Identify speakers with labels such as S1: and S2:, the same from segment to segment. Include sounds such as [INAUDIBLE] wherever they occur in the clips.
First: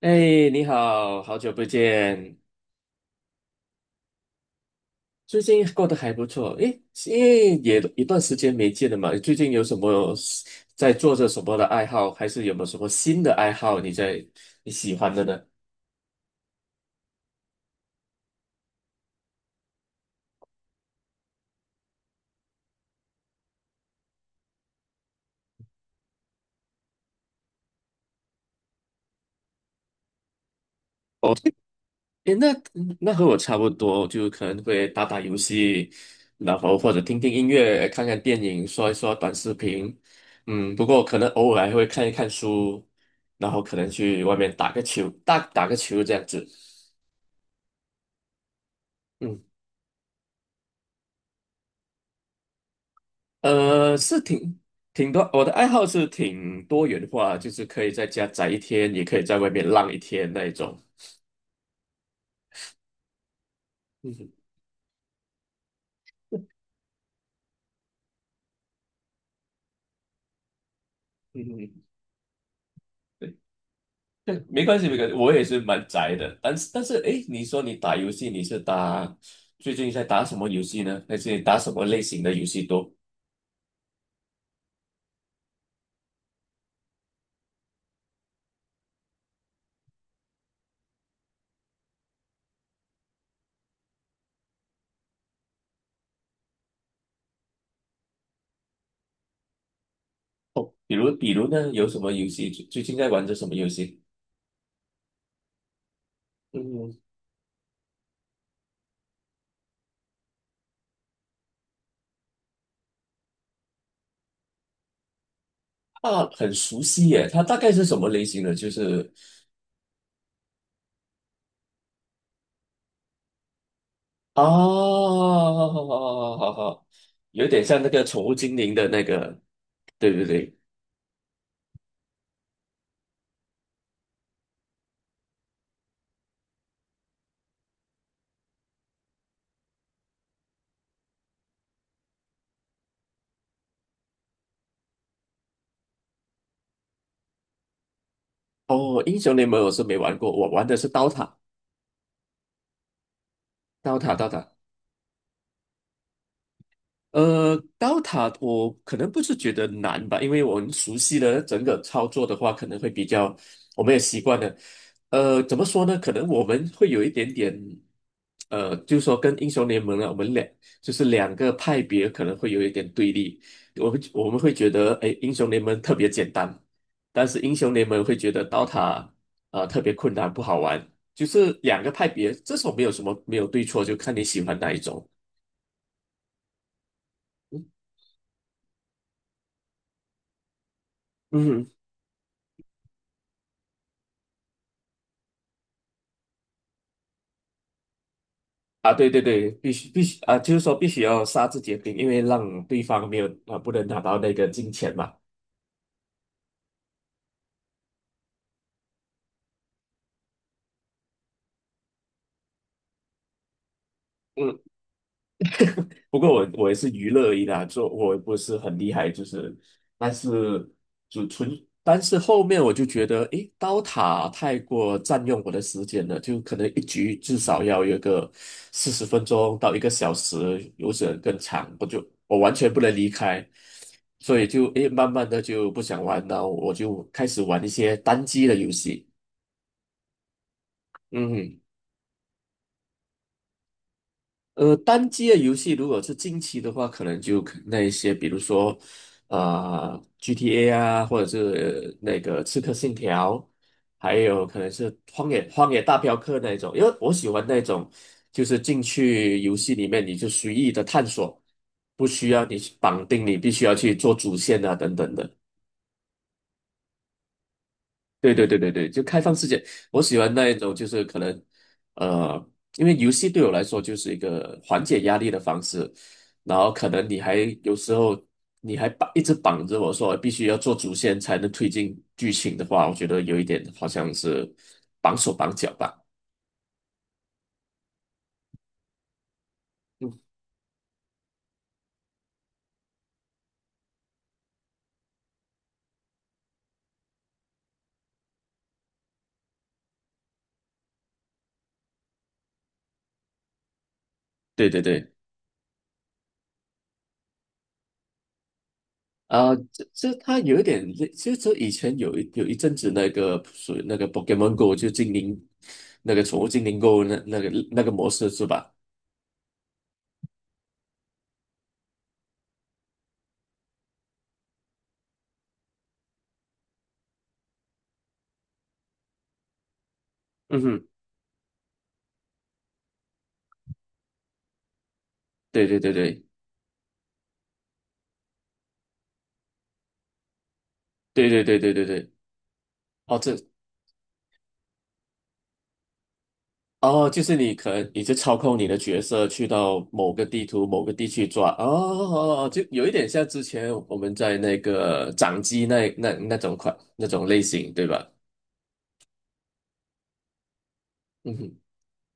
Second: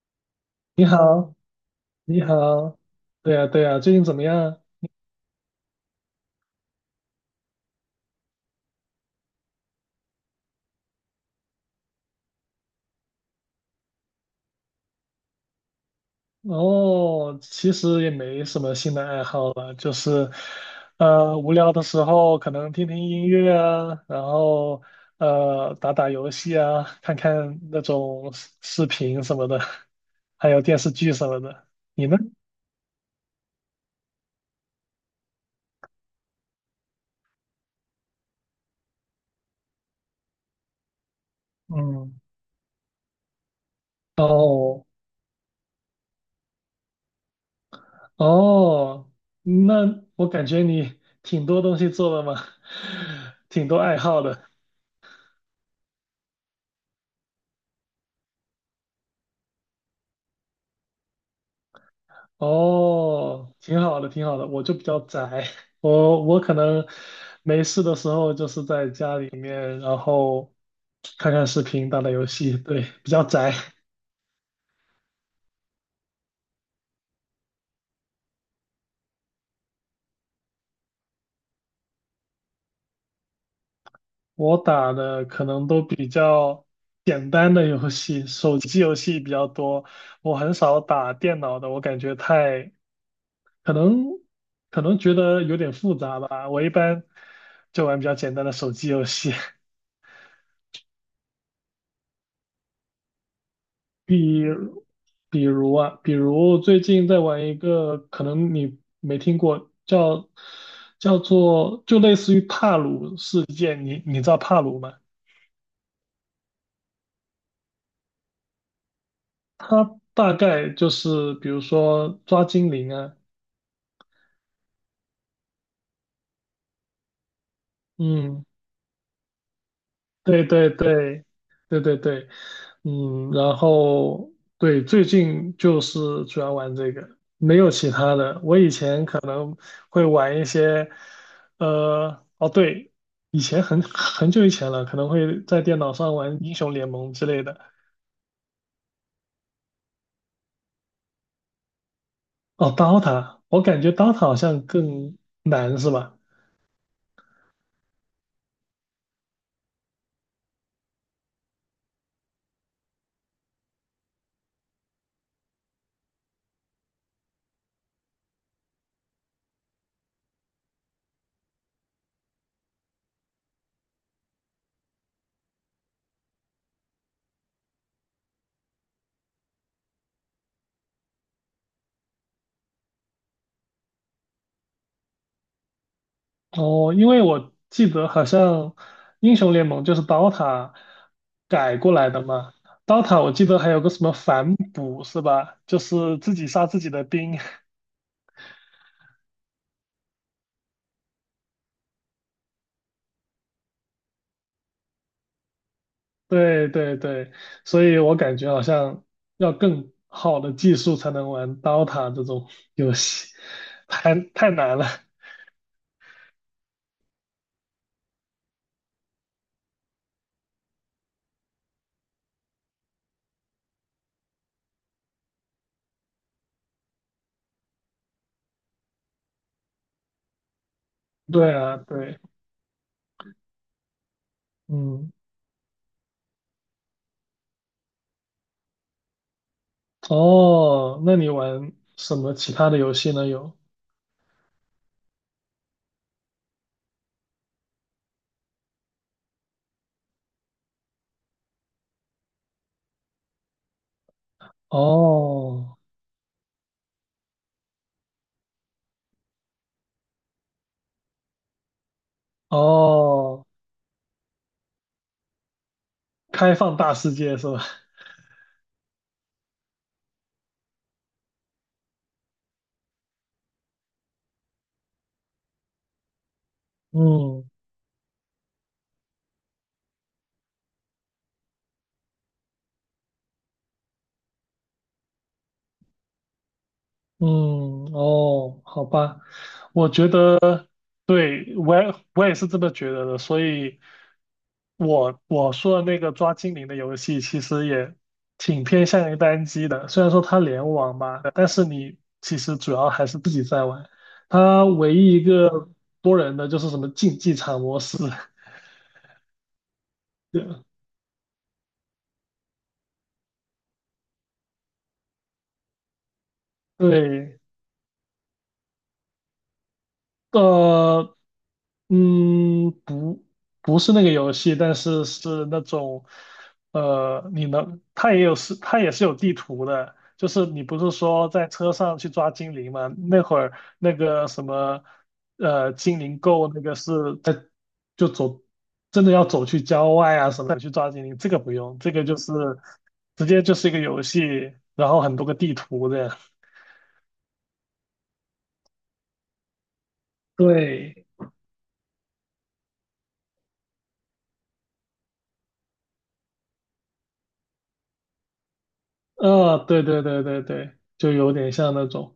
S1: 哎，你
S2: 你
S1: 好，
S2: 好，
S1: 好久不
S2: 你
S1: 见，
S2: 好，对呀，对呀，最近怎么样？
S1: 最近过得还不错。哎，因为也一段时间没见了嘛，最近有什么在做着什么的爱好，还是有没有什么新的爱好你喜欢的呢？
S2: 哦，其实也没什么新的爱好了，就是，无聊的时候可能听听音乐啊，然后打打游戏啊，看看那种视频什么的，还有电视剧什
S1: 哦，
S2: 么的。你呢？
S1: 哎，那和我差不多，就可能会打打游戏，然后或者听听音乐，看看电影，刷一刷短视频。不过可能偶尔还会看一
S2: 嗯，
S1: 看书，然后可能去外面
S2: 哦
S1: 打打个球这样子。
S2: 哦，
S1: 嗯。
S2: 那我感觉你挺多东西做的嘛，[LAUGHS] 挺多爱
S1: 是
S2: 好的。
S1: 挺多，我的爱好是挺多元化，就是可以在家宅一天，也可以在外面浪一天那一种。
S2: 哦，挺好的，
S1: 嗯
S2: 挺
S1: 哼，
S2: 好的。我就比较宅，[LAUGHS] 我可能没事的时候就是在家里面，然后看
S1: 嗯
S2: 看视
S1: 哼，
S2: 频，打打游戏，对，比较
S1: 对
S2: 宅。
S1: 对，没关系没关系，我也是蛮宅的。但是诶，你说你打游戏，你是打最近在打什么游戏呢？还是你打什么类型的游戏多？
S2: 我打的可能都比较简单的游戏，手机游戏比较多，我很少打电脑的，我感觉太，可能可能觉得有点复杂吧。我一般就玩比较简单的手机游戏。[LAUGHS]
S1: 比如呢，有什么游戏最近在玩着什么游戏？
S2: 比如比如最
S1: 嗯，
S2: 近在玩一个，可能你没听过，叫做就类似于帕鲁事件，你知道帕鲁吗？
S1: 啊，很熟悉耶，它大概是什么类型的？就是
S2: 它大概就是比如说抓精灵啊，
S1: 哦，好好好好好，有点像那个宠物
S2: 嗯，
S1: 精灵的那个，对对
S2: 对
S1: 对。
S2: 对对对对对，嗯，然后对，最近就是主要玩这个，没有其他的。我以前可能会玩一些，哦对，以前很久以前了，可能会在电脑上玩英雄联盟之类的。
S1: 哦，英雄联盟我是没玩过，我玩的是刀塔，
S2: 哦，DOTA，我感觉
S1: 刀塔，
S2: DOTA
S1: 刀
S2: 好
S1: 塔。
S2: 像更难是吧？
S1: Dota 我可能不是觉得难吧，因为我们熟悉的整个操作的话，可能会比较，我们也习惯了。怎么说呢？可能我们会有一点点，就是说跟英雄联盟呢，我们两就是两个派别可能会有一点对立。我们会觉得，哎，英雄联盟特别简单，但是英雄联盟会觉得 Dota 特别困难，不好玩。就是两个派别，这种没有什么没有对错，就看你喜欢哪一种。
S2: 哦，因为我记得好像英雄联盟就是 DOTA
S1: 嗯哼。
S2: 改过来的嘛，DOTA 我记得还有个什么反哺是吧？就是自己杀自己的兵。[LAUGHS]
S1: 啊，对对对，必须必须啊，就是说必须要杀自己的兵，因为让对方没有啊，不能拿到那个金钱嘛。
S2: 对对对，所以我感觉好像要更好的技术才能玩 DOTA 这种游戏，太难了。
S1: 不过我也是娱乐而已啦，做我也不是很厉害，就是，但是就纯，但是后面我就觉得，诶，刀塔太过占用我的时间了，就可能一局至少要有个40分钟到一个小时，有时
S2: [LAUGHS]
S1: 更
S2: 对
S1: 长，
S2: 啊，
S1: 我就
S2: 对，
S1: 我完全不能离开，所以慢
S2: 嗯，
S1: 慢的就不想玩了，我就开始玩一些单机的游戏，
S2: 哦，那你
S1: 嗯。
S2: 玩什么其他的游戏呢？有，
S1: 单机的游戏如果是近期的话，可能就那一些，比如说，啊、GTA 啊，或者是那个《刺客信条》，还有可能是《荒野荒
S2: 哦
S1: 野大镖客》那一种，因为我喜欢那种，就是进去游戏里面你就随意的探索，不需要你去绑定，你
S2: 哦，
S1: 必须要去做主线啊等等的。
S2: 开放大世界是吧？
S1: 对对对对对，就开放世界，我喜欢那一种，就是可能，呃，因为游戏对我来说就是一个缓解压力的方式，然后可能你还
S2: 嗯
S1: 有时候你还一直绑着我说必须要做主线才能推进剧情的话，我觉得有一点好像是绑手绑脚吧。
S2: 嗯，哦，好吧，我觉
S1: 嗯，
S2: 得对，我也是这么觉得的，所以我说的那个抓精灵的游戏其实也挺偏向于单机的，虽然说它联网吧，但是你其实主要还是自己在玩，它
S1: 对对
S2: 唯
S1: 对，
S2: 一一个多人的就是什么竞技场模式，[LAUGHS]
S1: 啊、这他有一
S2: 对。
S1: 点类，其实这以前有一阵子那个属于那个 Pokemon Go 就精灵那个宠物精灵 Go 那
S2: 对，
S1: 那个那个模式是吧？
S2: 呃，嗯，不是那个游戏，但是是那种，呃，你能，它也有是，它也是有地图的，就是
S1: 嗯
S2: 你不
S1: 哼。
S2: 是说在车上去抓精灵吗？那会儿那个什么，
S1: 对对对
S2: 精灵
S1: 对
S2: 够那个是在就走，真的要走去郊外啊什么的去抓精灵，
S1: 对，
S2: 这个
S1: 对
S2: 不
S1: 对对
S2: 用，
S1: 对
S2: 这个
S1: 对，
S2: 就是
S1: 哦，
S2: 直
S1: 这
S2: 接就是一个游戏，然后很多个地图的。
S1: 哦，就是你可能你就操控你的角色去到某个地图、某个
S2: 对，
S1: 地区抓，哦哦哦，就有一点像之前我们在那个掌机那种类型，对吧？
S2: 对对对对对，就有
S1: 嗯
S2: 点
S1: 哼。
S2: 像那种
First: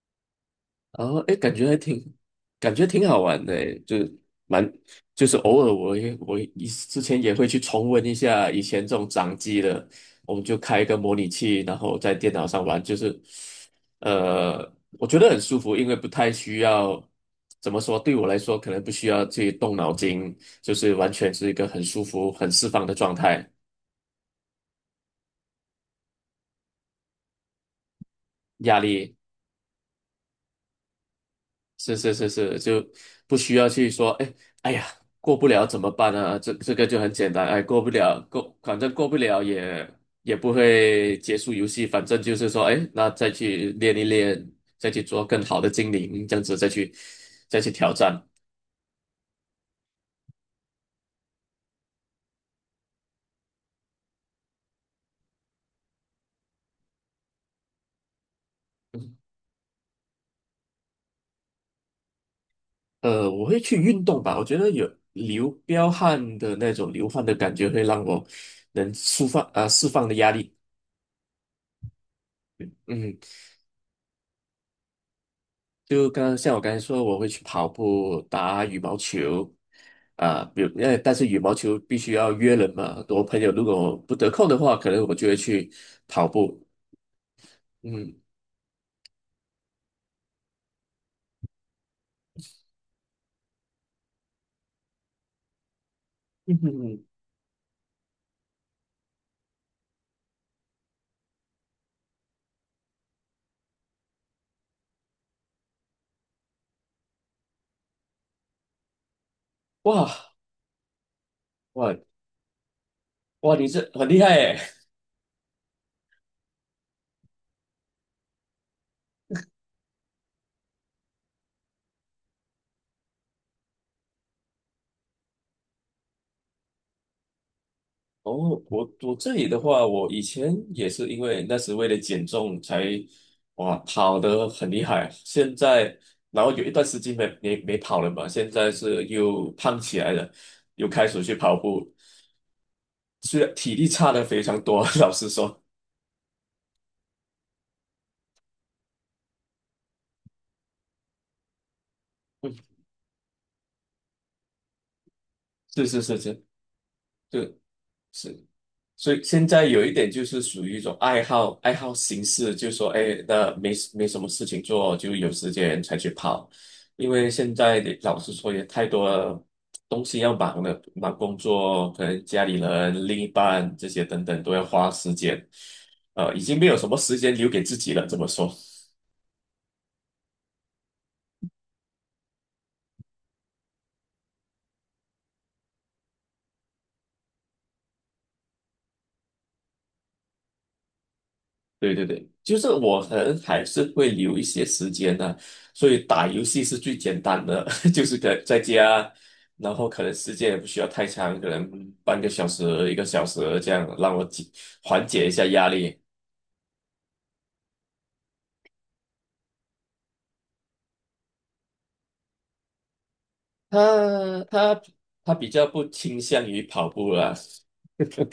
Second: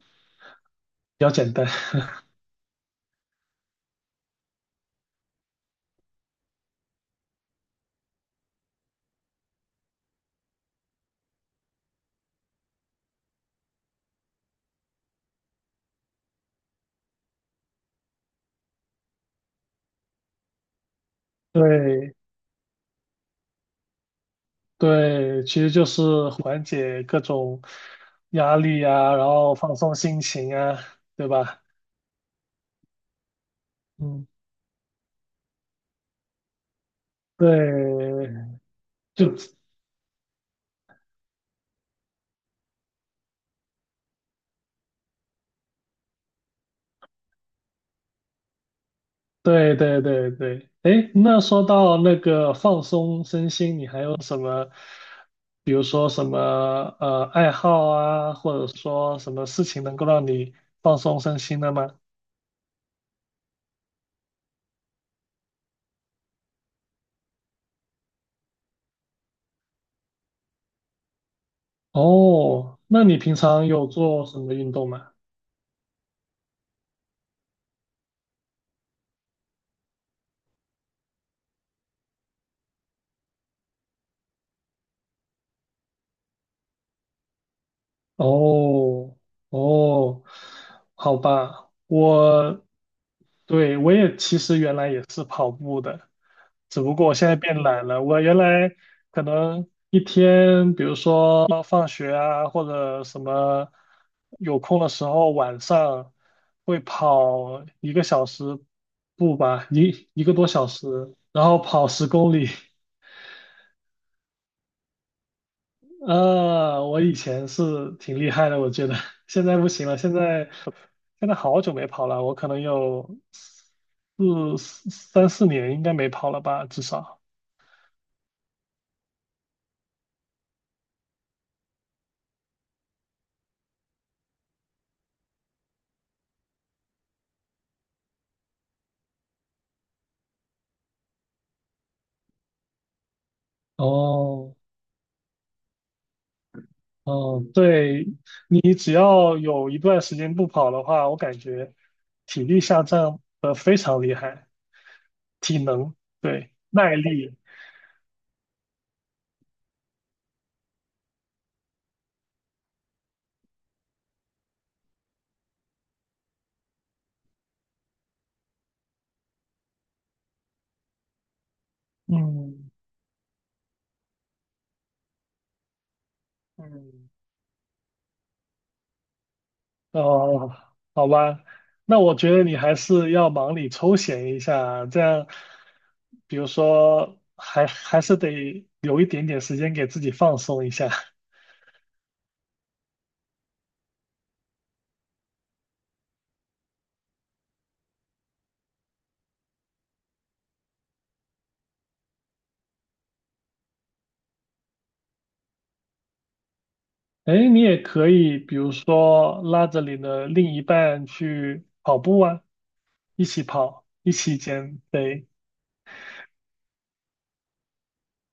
S1: 哦，
S2: 比较
S1: 哎，
S2: 简单。[LAUGHS]
S1: 感觉挺好玩的诶，就是蛮，就是偶尔我之前也会去重温一下以前这种掌机的，我们就开一个模拟器，然后在电脑上玩，就是，呃，我觉得很舒服，因为不太需要，怎么说，对我来说可能不需要去动脑筋，就是完全是一个很舒
S2: 对
S1: 服、很释放的状态，
S2: 对，其实就是缓解各种压
S1: 压
S2: 力啊，
S1: 力。
S2: 然后放松心情啊，对吧？
S1: 是是是是，就不需要去说，
S2: 嗯，
S1: 哎呀，过不了怎么办啊？这个就很简单，哎，过不了，
S2: 对，
S1: 反正过不
S2: 就
S1: 了也也不会结束游戏，反正就是说，哎，那再去练一练，再去做更好的精灵，这样子再去挑战。
S2: 对对对对。哎，那说到那个放松身心，你还有什么，比如说什么爱好啊，或者
S1: 嗯。
S2: 说什么事情能够让你放松身心的吗？
S1: 我会去运动吧，我觉得有流汗的感觉会让我能释放啊、释放的压力。
S2: 哦，那你
S1: 嗯。
S2: 平常有做什么运动吗？
S1: 就刚刚像我刚才说，我会去跑步、打羽毛球，啊，比如但是羽毛球必须要约人嘛。我朋友如果不得空的话，可能我就会去跑步。嗯，
S2: 哦哦，好吧，我也其实原来也是跑步的，
S1: 嗯哼
S2: 只不
S1: 哼，
S2: 过我现在变懒了。我原来可能一天，比如说放学啊，或者什么有空的时候，晚上会跑一个小时步吧，一个
S1: 哇
S2: 多小时，然后跑
S1: 哇
S2: 十公里。[LAUGHS]
S1: 哇，你这很厉害诶。
S2: 啊，我以前是挺厉害的，我觉得现在不行了，现在。现在好久没跑了，我可能有四年应该没跑了吧，至少。
S1: 哦，我这里的话，我以前也是因为那时为了减重才哇跑得很厉害，现在然后有一段时间没跑了嘛，现在是又胖起来了，又开始去跑步。虽然体力差的非
S2: 哦
S1: 常多，[LAUGHS] 老实说，
S2: 哦，对，你只要有一段时间不跑的话，我感觉体
S1: 嗯，
S2: 力下降的非常厉害，体
S1: 是
S2: 能，
S1: 是是是，
S2: 对，耐力，
S1: 对是，所以现在有一点就是属于一种爱好形式，就说哎，那没什么事情做，就有时间才去跑，因为现在的老实说也太多东西要忙了，忙工作，可能家里
S2: 嗯
S1: 人、另一半这些等等都要花时间，已经没有什么
S2: 嗯，
S1: 时间留给自己了，这么说。
S2: 哦，好吧，那我觉得你还是要忙里抽闲一下，这样，比如说还是得留一点点时间给自己放松一下。[LAUGHS]
S1: 对对对，就是我可能还是会留一些时间呢、所以打游戏是最简单的，[LAUGHS] 就是可在家，然后可能时间也不需要太长，可能半个小时、一个小时这样，让我缓解一下压力。
S2: 哎，你也可以，比如说拉着你的另一半去跑步啊，一起跑，一起
S1: 他
S2: 减
S1: 他
S2: 肥。
S1: 他比较不倾向于跑步啦，[LAUGHS]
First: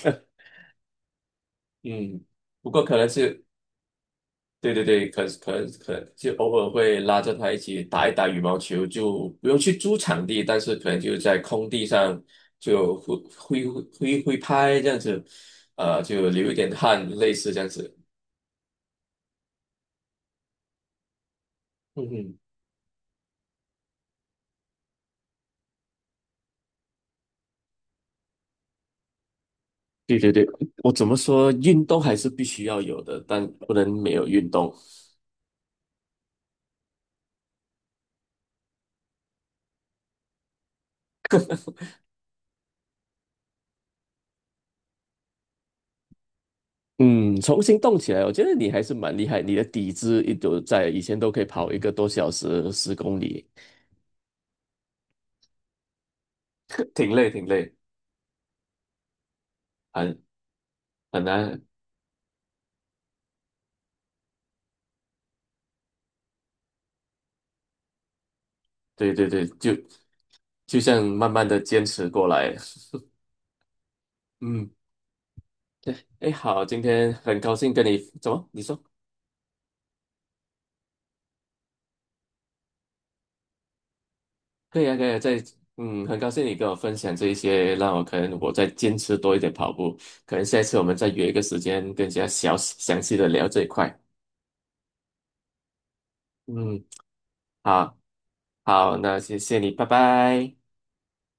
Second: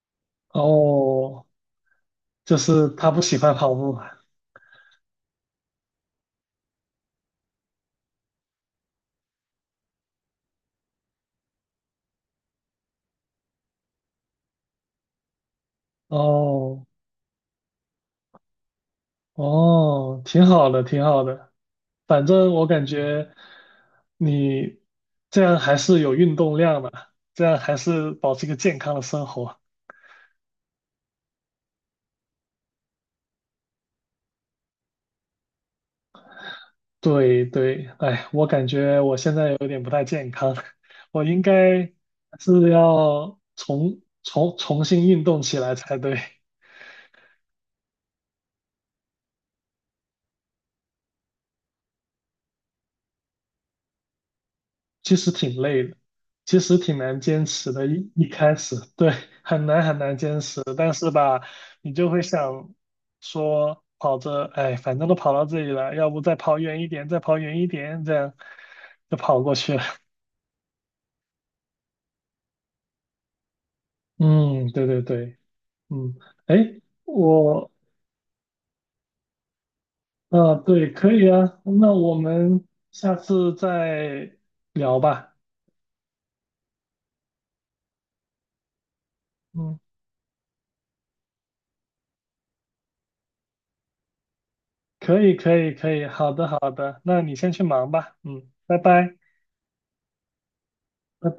S2: 哦，
S1: 嗯，
S2: 就
S1: 不过
S2: 是
S1: 可能
S2: 他不喜
S1: 是
S2: 欢跑步啊。
S1: 对对对，可可可，就偶尔会拉着他一起打一打羽毛球，就不用去租场地，但是可能就在空地上就挥拍这样子，就流一点
S2: 哦
S1: 汗，类似这样子。
S2: 哦，挺好的，挺好的。
S1: 嗯
S2: 反
S1: 哼，
S2: 正我感觉你这样还是有运动量的，这样还是保持一个健康的生活。
S1: 对对对，我怎么说，运动还是必须要有的，但不能没有运动。
S2: 对对，哎，我感觉我现在有点不太健康，[LAUGHS] 我应该是要重新运动起来才对。
S1: 嗯，重新动起来，我觉得你还是蛮厉害，你的底子一直在，以前都可以跑1个多小时，10公里，
S2: 其实挺累的，其实
S1: [LAUGHS]
S2: 挺
S1: 挺
S2: 难
S1: 累挺
S2: 坚持
S1: 累，
S2: 的。一开始，对，很难很难
S1: 很
S2: 坚持，但是
S1: 很
S2: 吧，
S1: 难。
S2: 你就会想说，跑着，哎，反正都跑到这里了，要不再跑远一点，再跑远一点，这样
S1: 对
S2: 就
S1: 对
S2: 跑
S1: 对，
S2: 过去了。
S1: 就像慢慢的坚持过来。[LAUGHS]
S2: [LAUGHS] 嗯，
S1: 嗯，
S2: 对对对，嗯，
S1: 哎，
S2: 哎。
S1: 好，今天很高
S2: 我
S1: 兴跟你，怎么？你说
S2: 对，可以啊，那我们下次再
S1: 可以啊，
S2: 聊
S1: 可以啊，
S2: 吧。
S1: 在，嗯，很高兴你跟我分享这一些，让我可能我再坚持多一点跑
S2: 嗯，
S1: 步，可能下一次我们再约一个时间，更加详细的聊这一块。
S2: 可以，可以，可以，好的，好
S1: 嗯，
S2: 的，那你先去忙
S1: 好，
S2: 吧。嗯，拜
S1: 好，
S2: 拜，
S1: 那谢谢你，拜拜。
S2: 拜拜。